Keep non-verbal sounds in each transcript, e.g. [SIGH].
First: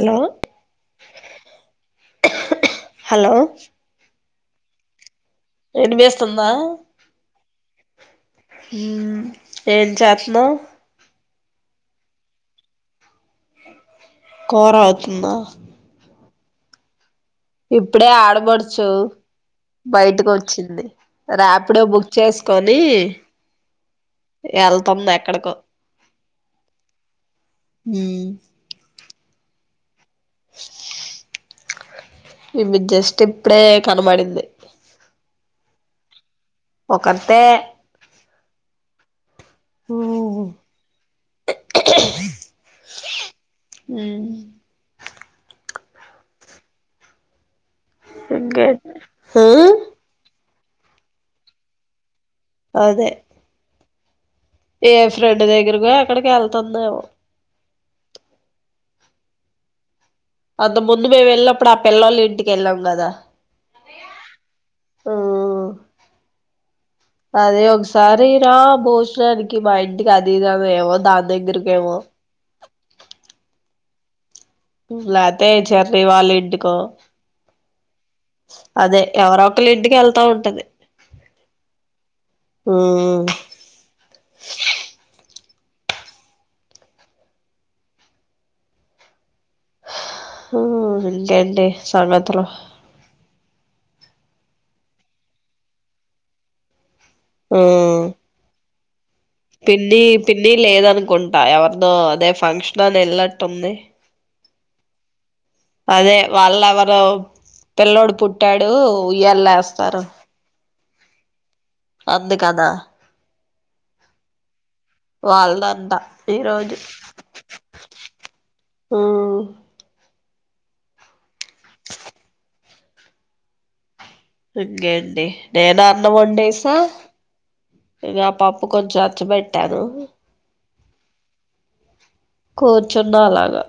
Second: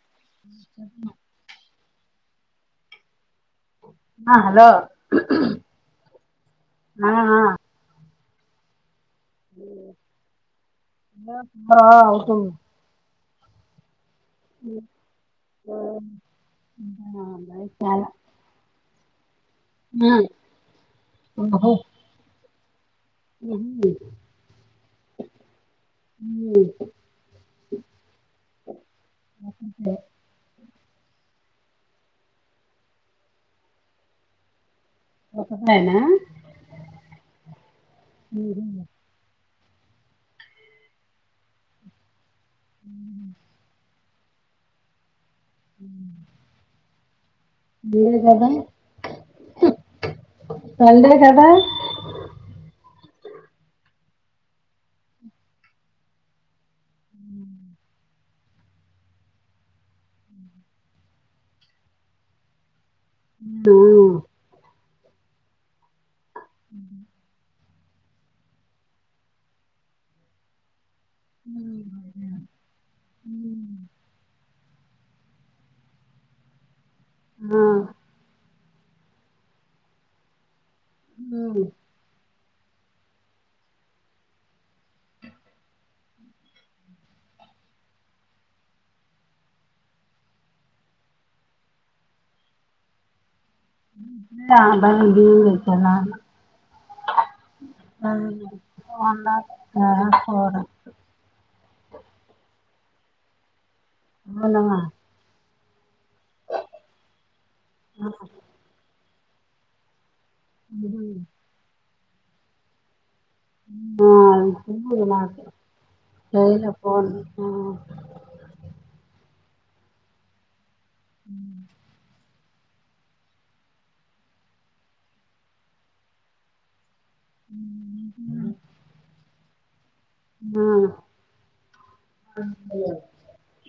Hello [INAUDIBLE] hello ఆ hello ఇన్ని పిస్తుందా ఆ ఆ మ్ ఏం చేత్నవ్ ఆ అవుతుంది కోర అవుతుందా ఉమ్ ఇప్పుడే ఆడబడచు బయటకు వచ్చింది ఓహో ర్యాపిడో బుక్ చేసుకొని ఎళ్తుంది ఎక్కడకో ఉమ్ ఉమ్ [UNINTELLIGIBLE] ఇవ్వి జస్ట్ ఇప్పుడే కనబడింది ఒకత్తేనా ఒకత్తె సండే ఉమ్ హ్మ్ ఊ పండుగ చేద్దామా అదే ఏ ఫ్రెండ్ దగ్గరగో ఎక్కడికో ఎళ్తుందేమో అంత ముందు మేమేళ్ళినప్పుడు ఆ పిళ్లొల్లిన్టికి ఎళ్ళాం గదా ఆ ఆ ఉమ్ అదే ఒక్స్ తరీరా భోజనానికి మా ఇంటికి అదిదామే ఎమొద్ ఉమ్ ఉమ్ లాతే చెర్రీ వాళ్ళ ఇంటికో ఆ అదే ఎవరొ ఒకలింటికి వెళ్తా ఉంటది. హ్మ్ ఉమ్ ఉమ్ ఇంకేంటి సంగతులు ఉమ్ [UNINTELLIGIBLE] వండాలి పిన్ని పిన్ని కూర లేదనుకుంటా ఎవర్దో అదే ఫంక్షన్ అని ఎల్నట్టుంది అవునా అదే వాళ్ళ ఎవరో పిల్లోడు పుట్టాడు ఉయ్యల్లేస్తారన్ అవునా అందికదా ఆ పోన్లే మాకె వాళ్ళదంట ఈరోజు [UNINTELLIGIBLE] పోను ఉమ్ గెడ్డి నేనా అన్నమొన్డేశా ఇగా పప్పు కొంచెం అచ్చుబేట్టాను ఆ కూర్చున్నాలాగా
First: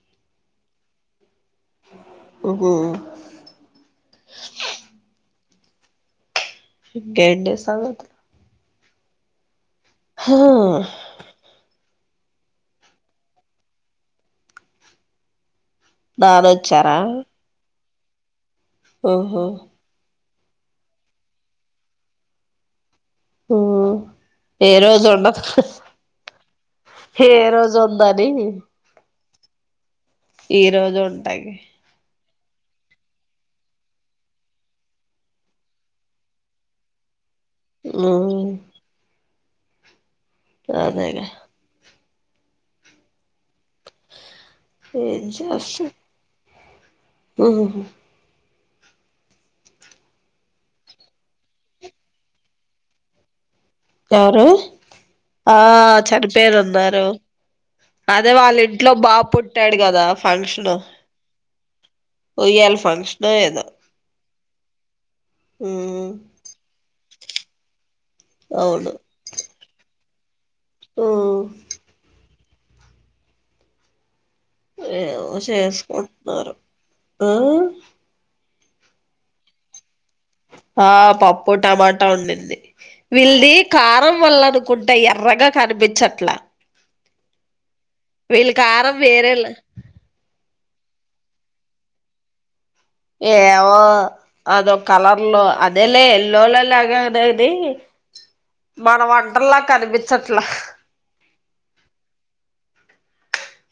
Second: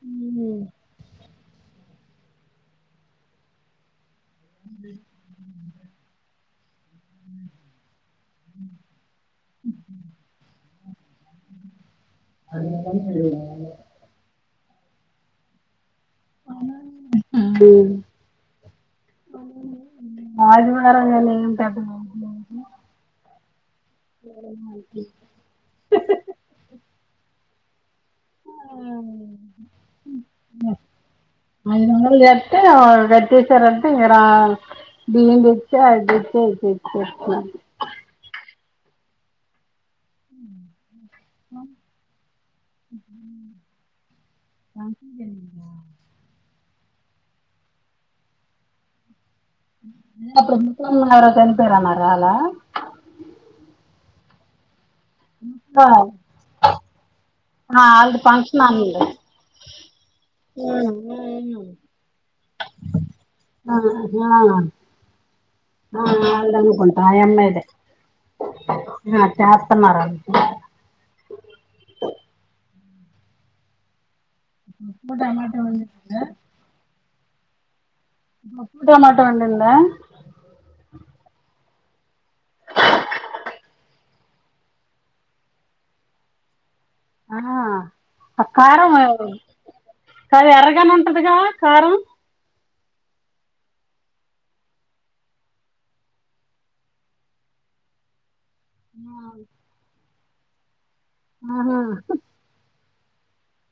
హ్మ్ ఉమ్ హు [INAUDIBLE] ఇగెండి సంగతులు హా అన్ని సార్లు తిరగడం నావల్ల గాద్ బావోచ్చారా ఆహా [UNINTELLIGIBLE] ఏం పెద్ద ఉమ్ ఏరోజుండోక్ ఏ రోజుందనీ ఈ రోజు ఉంటాకి టె గట్టేసారంట ఇంగ రా దీన్ దెచ్చి అది దేస్తే ఐపోయేది [UNINTELLIGIBLE] ఉమ్ అదేగ అ ఏ చేస ఉమ్ అప్పుడు ముర కనిపారన్న రాల [UNINTELLIGIBLE] [INAUDIBLE] ఎవరు ఆ చనిపోయారు అన్నారు ఆ ఆల్ది అదే వాళ్ళ ఫంక్షన్ ఇంట్లో అనింది బాబు పుట్టాడు కదా ఫంక్షన్ ఉయ్యాల ఫంక్షన్ ఏదో ఆ ఆ ఆ ఉమ్ వల్ది అనుకుంటా అమ్మాయిదే అవును చేస్తున్నారు అ ఉమ్ పప్పు ఏమో టమాటా వండిందా చేసుకుంటున్నారు ఆ పప్పు టమాటో వండింద ఆ పప్పు టమాటా వండింది వీళది కారం అనుకుంట ఎర్రగా కనిపించట్లా ఆ వీళ్ళ కారం వేరేలా కది యరగ గానే ఉంటది కదా కారం ఏమో అదో కలర్లో అదేలా ఎల్లోలోలా అగదాది మన వంటాల కనిపించట్లా ఆహా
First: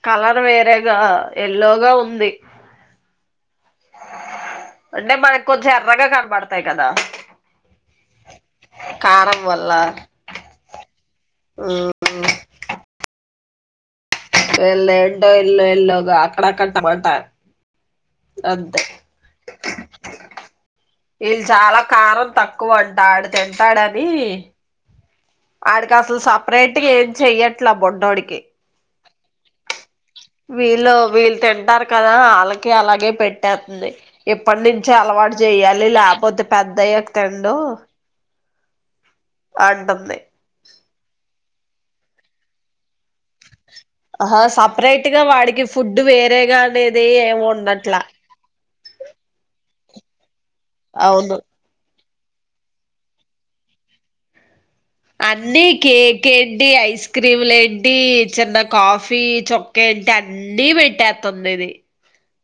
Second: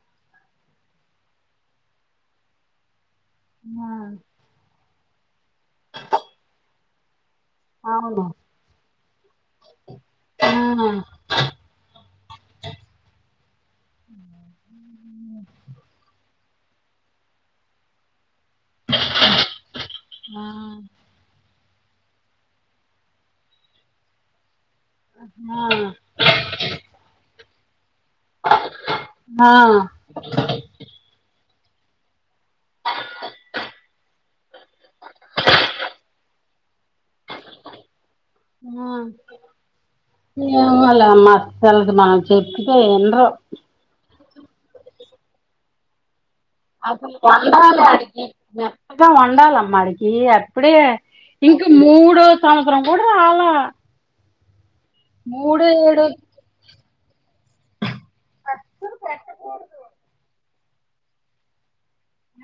కలర్ వేరేగా ఎల్లో గా ఉంది ఆ అంటే మనకు కొంచెం ఎర్రగా కనబడతాయి కదా అవును కారం వల్ల ఆ వెళ్ళ ఏంటో ఎల్లో ఇల్ల్లోగా అక్కడ అక్కడ టమోటో అంతే ఇళ్ళు చాలా కారం తక్కువంట ఆడు తింటాడని అడికి అసలు సపరేట్ గా ఏం చెయ్యట్ల బొ డికి ఆ విళో విళ్తే అంటారు కదా అళ్ళకి అలాగే పెట్టేత్తుంది ఇప్పటి నుంచి అలవాటు చేయాలి లేపోతే పె ద్దయ్యాక తిండు అంటుంది ఏమో లేమ్మా వాళ్లకు మనం చెప్తే ఇన్రు ఆ సపరేట్ గా వాడికి ఫుడ్ వే ఆ పిల్ల వండాలి వాడికి మెత్తగా వండాలమ్మ ఆడికి ఇప్పుడే అవును ఇంక మూడో సంవత్సరం కూడా రాలా మూడు అన్నీ కే ఏడు కేడ్డి ఐస్ క్రీములు ఏట్టి చిన్న కాఫీ చుక్కేట్టి అన్నీ పెట్టేత్తుంది ఇది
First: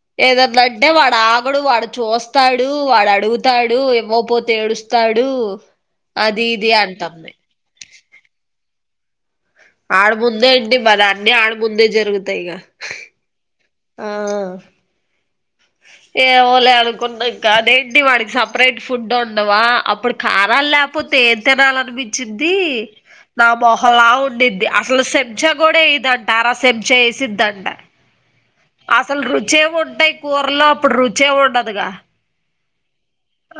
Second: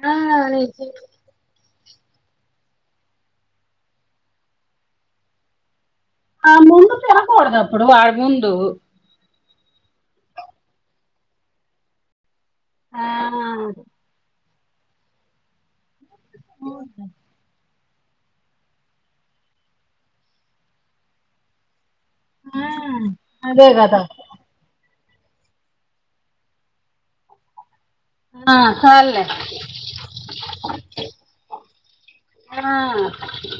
ఆ ఏదన్న అంటే వాడు ఆగడు వాడు చూస్తాడు వాడు అడుగుతాడు ఇవ్వకపోతే ఏడుస్తాడు అది ఆ ఇది ముందు అంటుంది తినకూడదు అప్పుడు వాడి ముందు ఆడముందేంటి మరి అన్ని ఆడముందే జరుగుతాయి ఇక ఆ ఆ ఏమోలే అనుకున్నాయి కాదే టి వాడికి సపరేట్ ఫుడ్ ఉండవా అప్పుడు కారాలు లేపోతే ఏం తినాలినిపి చ్చిది నా అదే మొహం కదా లా ఉండిది అ సలు సెబ్జా కూడా ఏయ్యదంట అర సెబ్జా వేసిద్దంట ఆ అసలు చాల్లే రుచేముంటాయ్ కూరలో అప్పుడు రుచే ఉండదుగా ఆ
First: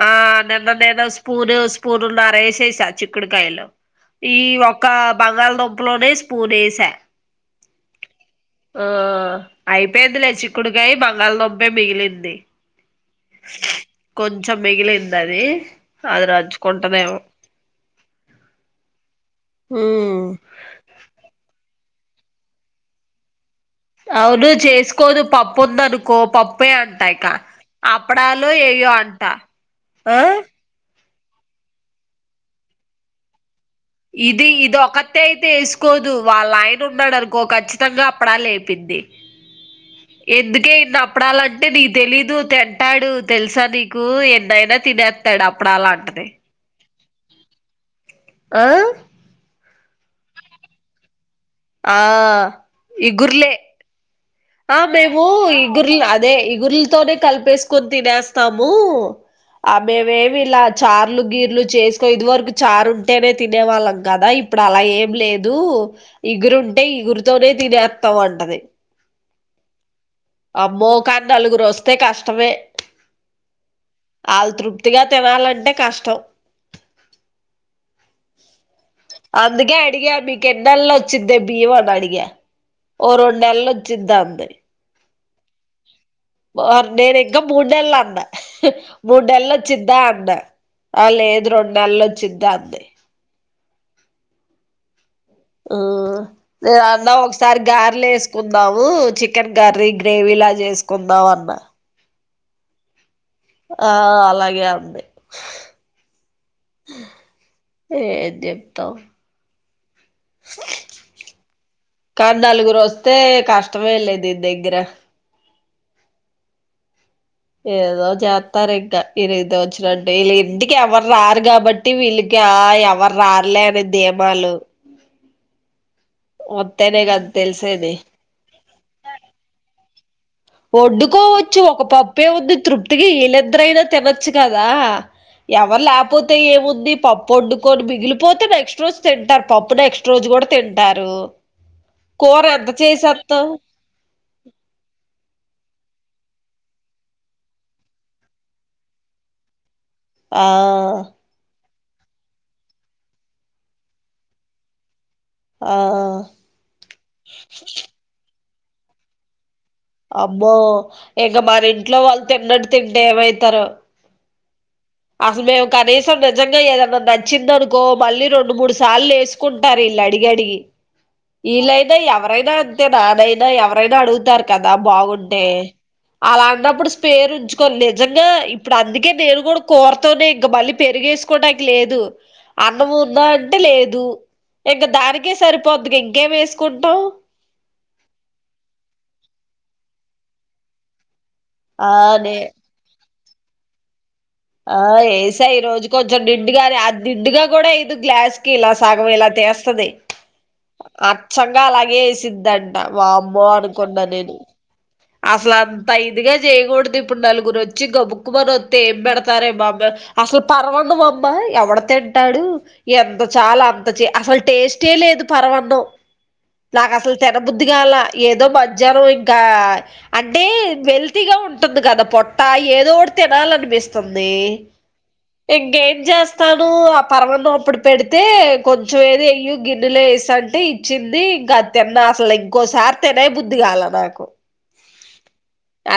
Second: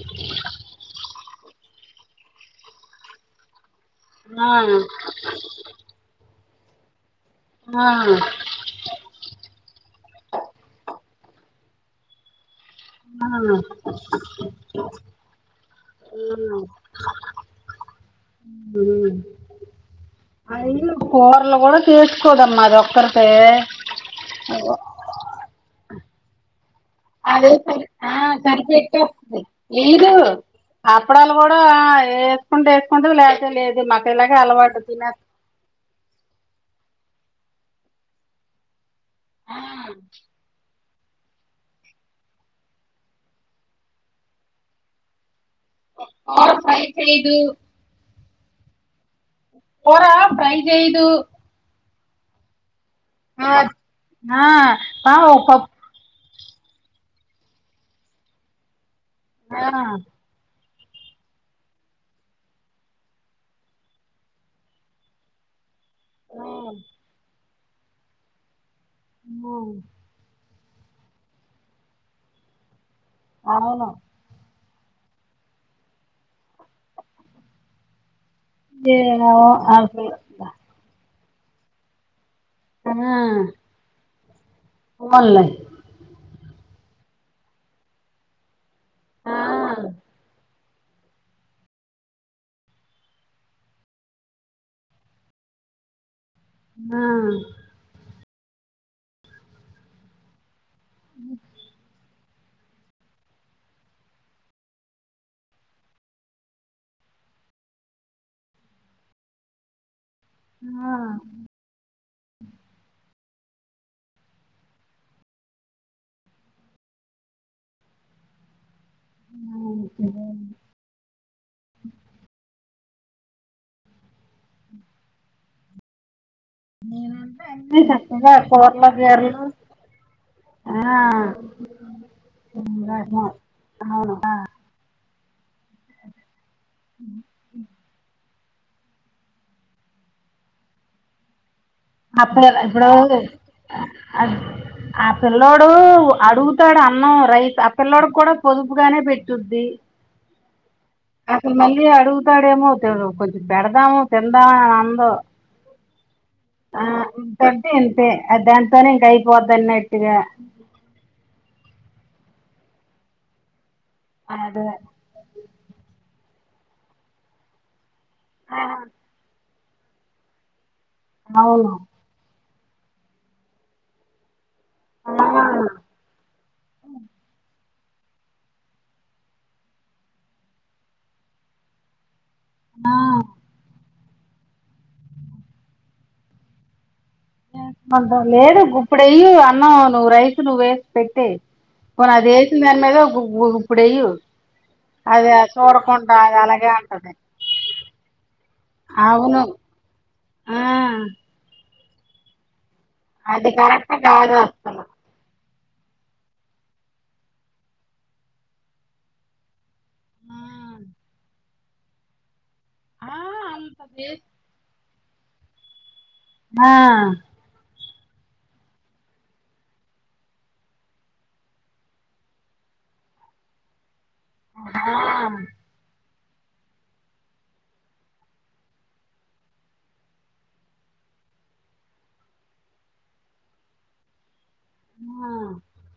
ఆ నిన్న నేను స్పూను స్పూనున్నర ఏశేషా చిక్కుడుకాయలో ఈ ఆ ఒక్క బంగాళదుంపలోనే స్పూన్ ఏసా ఆ ఆ ఆ అయిపోయింది లే చిక్కుడుకాయ బంగాళదుం మేం మిగిలింది ఆ కొంచెం మిగిలింది అది అది రంచుకుంటదేమో అవునా అయి కూరలు కూడా చేసుకోదమ్మా అది ఒక్కర్తే అవును చేసుకోదు పప్పు ఉందనుకో పప్ అదే సరి ఆ సరి ఏయో అంట పెట్టేతది ఏయ్యదు ఆ అత్ అప్పడాలు కూడా ఆ ఏసుకుంటే ఏసుకుంటది లేదంటే లేదు మాకు ఇలాగే ఇది ఇది అలవాటు తినేస్ ఒకత్తయితే ఏసుకోదు వాళ్ళయ ఉన్నాడునుకో కచ్చితంగా అప్పడాలు ఏపిది ఎందుకే ఇన్ని అప్ అప్పడాలంటే నీకు తెలీదు తింటాడు తెలుసా నీకు ఎన్నైనా తినేత్తాడు అప్ ప్పడాలంటది ఐదు ఆ కూరా ఫ్రై చేయదు ఆ ఆ ఇగుర్లే ఆ మేము ఓ పప్పు ఇగుర్లా అ దే ఇగుర్లాతోనే కలిపేసుకొని తినేస్తాము ఆ మేమేమి ఇలా చార్లు గీర్లు చేసుకో ఇదివరకు చారు ఉంటేనే తినేవాళ్ళం కదా ఇప్పుడు అలా ఏం లేదు ఆ ఆ, ఇగురుంటే ఇగురుతోనే తినేత్తాం అంటది అమ్మో అమ్మో కానీ నలుగురు వస్తే కష్టమే అవును ఉత్తిగా తినాలంటే కష్టం ఏమో అందుకే అసలు అడిగా మీకు ఎన్నెలో చిదే బియ్యం అని అడిగా ఆ ఒ రొండు నెల్ ఒచిద్దంది ఫోన్లయ్ ఓర్ నేను ఇంకా మూడు నెల్ అన్న మూడు ఆ నెల్ ఒచ్చిద్దా అన్నా ఆ లేదు రొం నెలు వచ్చిద్దాంది ఆ ఆ నేనన్న ఒకసారి గార్లు ఎస్ కుందాము చికెన్ కర్రీ గ్రేవీ లా చేసుకుందాం అన్న ఆ అలాగే అంది ఏం చెప్తావ్ కాద్ నలుగురు రోస్ తే కష్టమే లె దీన్ దగ్గర ఏదో జేతర ఇం ద ఇరైద వచ్చనట్టు వీళ్ళ ఇంటికి ఎవరు రారు కాబట్టి వీళ్ళకి ఆ యవ ఎవరు రారులే అని ధీమాలు వత్తేనే కదా నేనంటే అన్ని తెలిసేది చక్కగా కూరలు గేర్లు వడ్డుకోవచ్చు ఒక పప్పే ఉంది తృప్తికి ఇలిద్దరైనా అవును తినొచ్చు కదా ఎవరు లేకపోతే ఏముంది పప్పు వండుకొని మిగిలిపోతే నెక్ నెక్స్ట్ రోజు తింటారు పప్పు నెక్స్ట్ రోజు కూడా తింటారు కూర అప్లేదా ఎంత ఇప్పుడు అ చేసేత్తాం అద్ ఆపిల్ పిల్లోడు అడుగుతాడు అన్నం రైస్ ఆ పిల్ల్లోడు కూడా పొదుపుగానే పెట్టుద్ది ఆ అసలు మళ్ళీ అడుగుతాడేమో తి కొంచెం పెడదామో తిందామ అని అందు ఆ ఆ ఇంతంటే ఇంతే అ దాంతోనే ఇంకా అయిపోద్దన్నట్ అబ్బో ఇంక మన ఇంట్లో వాళ్ళు తిన్నట్టు తింటే ఏమైతరో ఆ ఎదవె అస్సలు మేము కనీసం నిజంగా ఏదన్నా నచ్చిందనుకో మళ్ళీ రెండు ఆ మూడు సార్లు ఎసి కుంటారు ఇళ్ళు అడిగి అడిగి అవును ఇళ్ళైతే ఎవరైన అం తే నానైనా ఎవరైనా అడుగుతారు కదా బాగుంటే ఆ అలా అన్నప్పుడు స్పేరు ఉంచు నిజంగా ఇప్పుడు అందుకే నేను కూడా కూర తోనే ఇంక మళ్ళీ పెరిగేస్కోటకి లేదు అన్నం ఆ ఉందా అంటే లేదు ఇంక దానికే సరిపోద్ది గ ఇంకేం ఎస్కుంటాం లేదు గుప్పుడెయ్యి అన్నం నువ్వు రైస్ నువ్వేసి పెట్టేయ్ ఆ పోని అది నే ఎసిందాని మీద గుప్పుడెయు ఆ ఏసా ఈ రోజు కొంచెం అలాగే నిండుగాని అది అంటది నిండుగా గూడా ఎయ్యదు గ్లాస్ కి ఇలా సగం ఇలా అవును ఎస్తది ఆ అచ్చంగా అలాగే ఎసిద్దద్ వామ్మో అది కరెక్ట్ అనుకున్నా కాదు నేను అసలు అసలా అంత ఇదిగా జేయగూడదు ఇప్పుడు నలుగురు వచ్చి గబుక్కుమని వస్తే ఏం పెడతారే బాబా అస్సలు పర్వఅన్నం అమ్మ ఎవడు తింటాడు ఆ ఇంత చాలా అంత చె అంతది అస్సలు టేస్ట్ ట్టే లేదు పరవన్నం ఆ నాకు అస్సలు తినబుద్ధిగాల ఏదో మజ్యనం ఇంకా అంటే వెల్తీగా ఉంటుంది కదా పొట్టా ఏదో ఒటి తినాలనిపిస్తుంది ఆ ఇంకేం చేస్ తను ఆ పర్వఅన్నం అప్పుడు పెడితే కొంచెం ఏది ఎయ్యు గిన్నెలో ఎసి అంటే ఇచ్చింది ఇంకా తిన్నా అసల్ ఇంకోసారి తినే బుద్ధిగాల నాకు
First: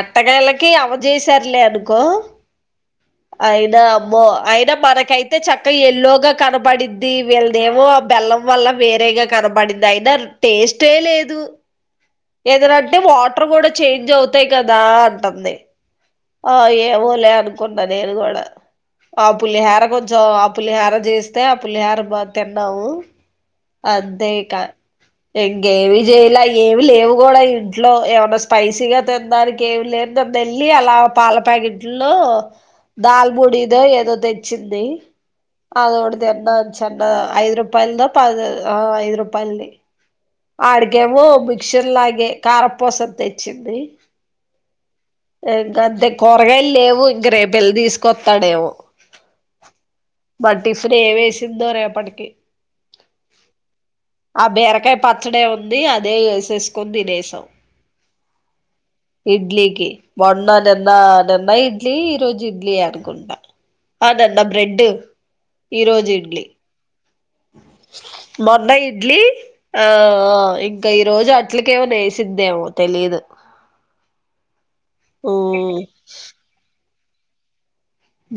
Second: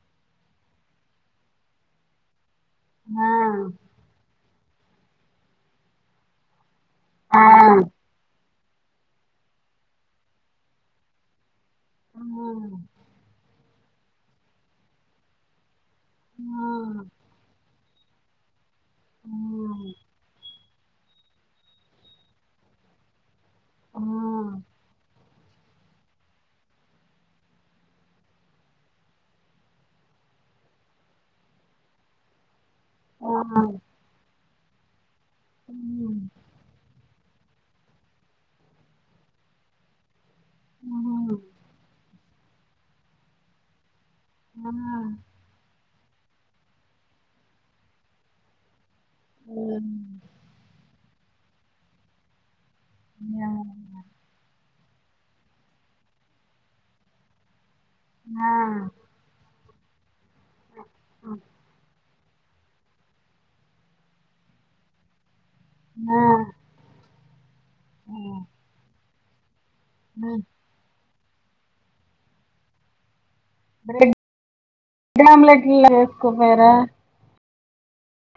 అట్టగాళ్ళకి అవ్వ జేసారులే అనుకో ఆ ఆ అయినా అమ్మో అయినా మనకైతే చక్క ఎల్లోగా కనపడి ది ఆ ఆ వీళ్దేమో ఆ బెల్లం వల్ల వేరేగా కనబడింది అయినా టేస్టే లేదు ఏదనంటే వాటర్ కూడా చేంజ్ అవుతాయి కదా అంటంది ఆ ఏవో లే అనుకున్నా నేను గూడా ఆ పులిహోర కొంచెం ఆ పులిహార జేస్తే ఆ పులిహోర బా తిన్నాము అంతే ఇక ఇంకేమీ జేయలే ఏమి లేవు గూడా ఇంట్లో ఏమైనా స్పైసీగా తిన్దానికి ఏమి లేన్దే వెళ్లి అలా పాల ప్యాకెట్ల్లో ఆ దాల్ముడిదో ఏదో తెచ్చింది అదోటి తిన్నా చ అ ఐదు రూపాయల్ద పది ఆ ఐదు రూపాయల్ది ఆడికేమో మిక్చర్ లాగే కారపూస తెచ్చింది అవునా ఇంక అంతే కూరగాయలు లేవు ఇంక రేపెళ్ళి తీస్కొత్తడేమో మర్ టిఫిన్ ఏమ్ ఎసిందో రేపటికి ఆ ఆ బీరకాయ్ పచ్చడే ఉంది అదే ఎసేస్కొన్ దినేశం ఆ.. మొన్న నిన్న నిన్న ఇడ్లీ ఈ రోజు ఇడ్లీయె అనుకుంట ఆ నిన్న బ్రెడ్ ఈ రోజు ఆ ఇడ్లీ మొన్న ఇడ్లీ ఆ ఇంక రోజు అట్లుకేమన్న ఎసిద్దేమో తెలీదు బ్రెడ్ ఉమ్ ఆమ్లెట్ల ఎస్కోపోయార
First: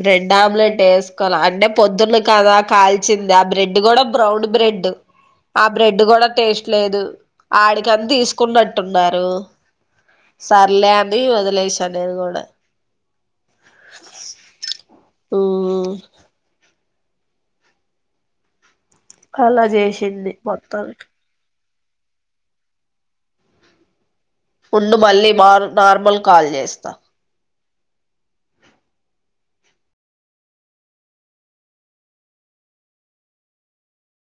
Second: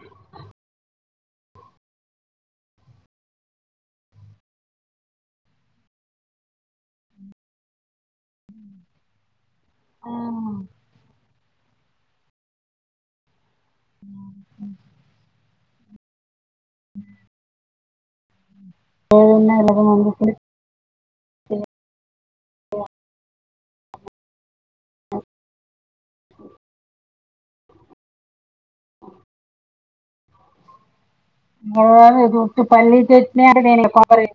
బ్రెడ్ ఆమ్లెట్ ఏస్కోల అంటే పొద్దున్న కదా కాల్చింది ఆ బ్రెడ్ గూడా బ్రౌన్ బ్రెడ్ ఎడ్డు ఆ బ్రెడ్ గూడా టేస్ట్ లేదు ఆడికని తీస్కున్నట్టున్నారు సర్లే అని వదిలేసా నేను గూడా హ్మ్ లేదున్నా అలా ఇలాగ ముందుకు జేసింది మొత్తానికి ఉండు మళ్ళీ మార్ నార్మల్ కాల్ చేస్తా. మగానే పల్లీ చట్ని అదే కొబ్బరి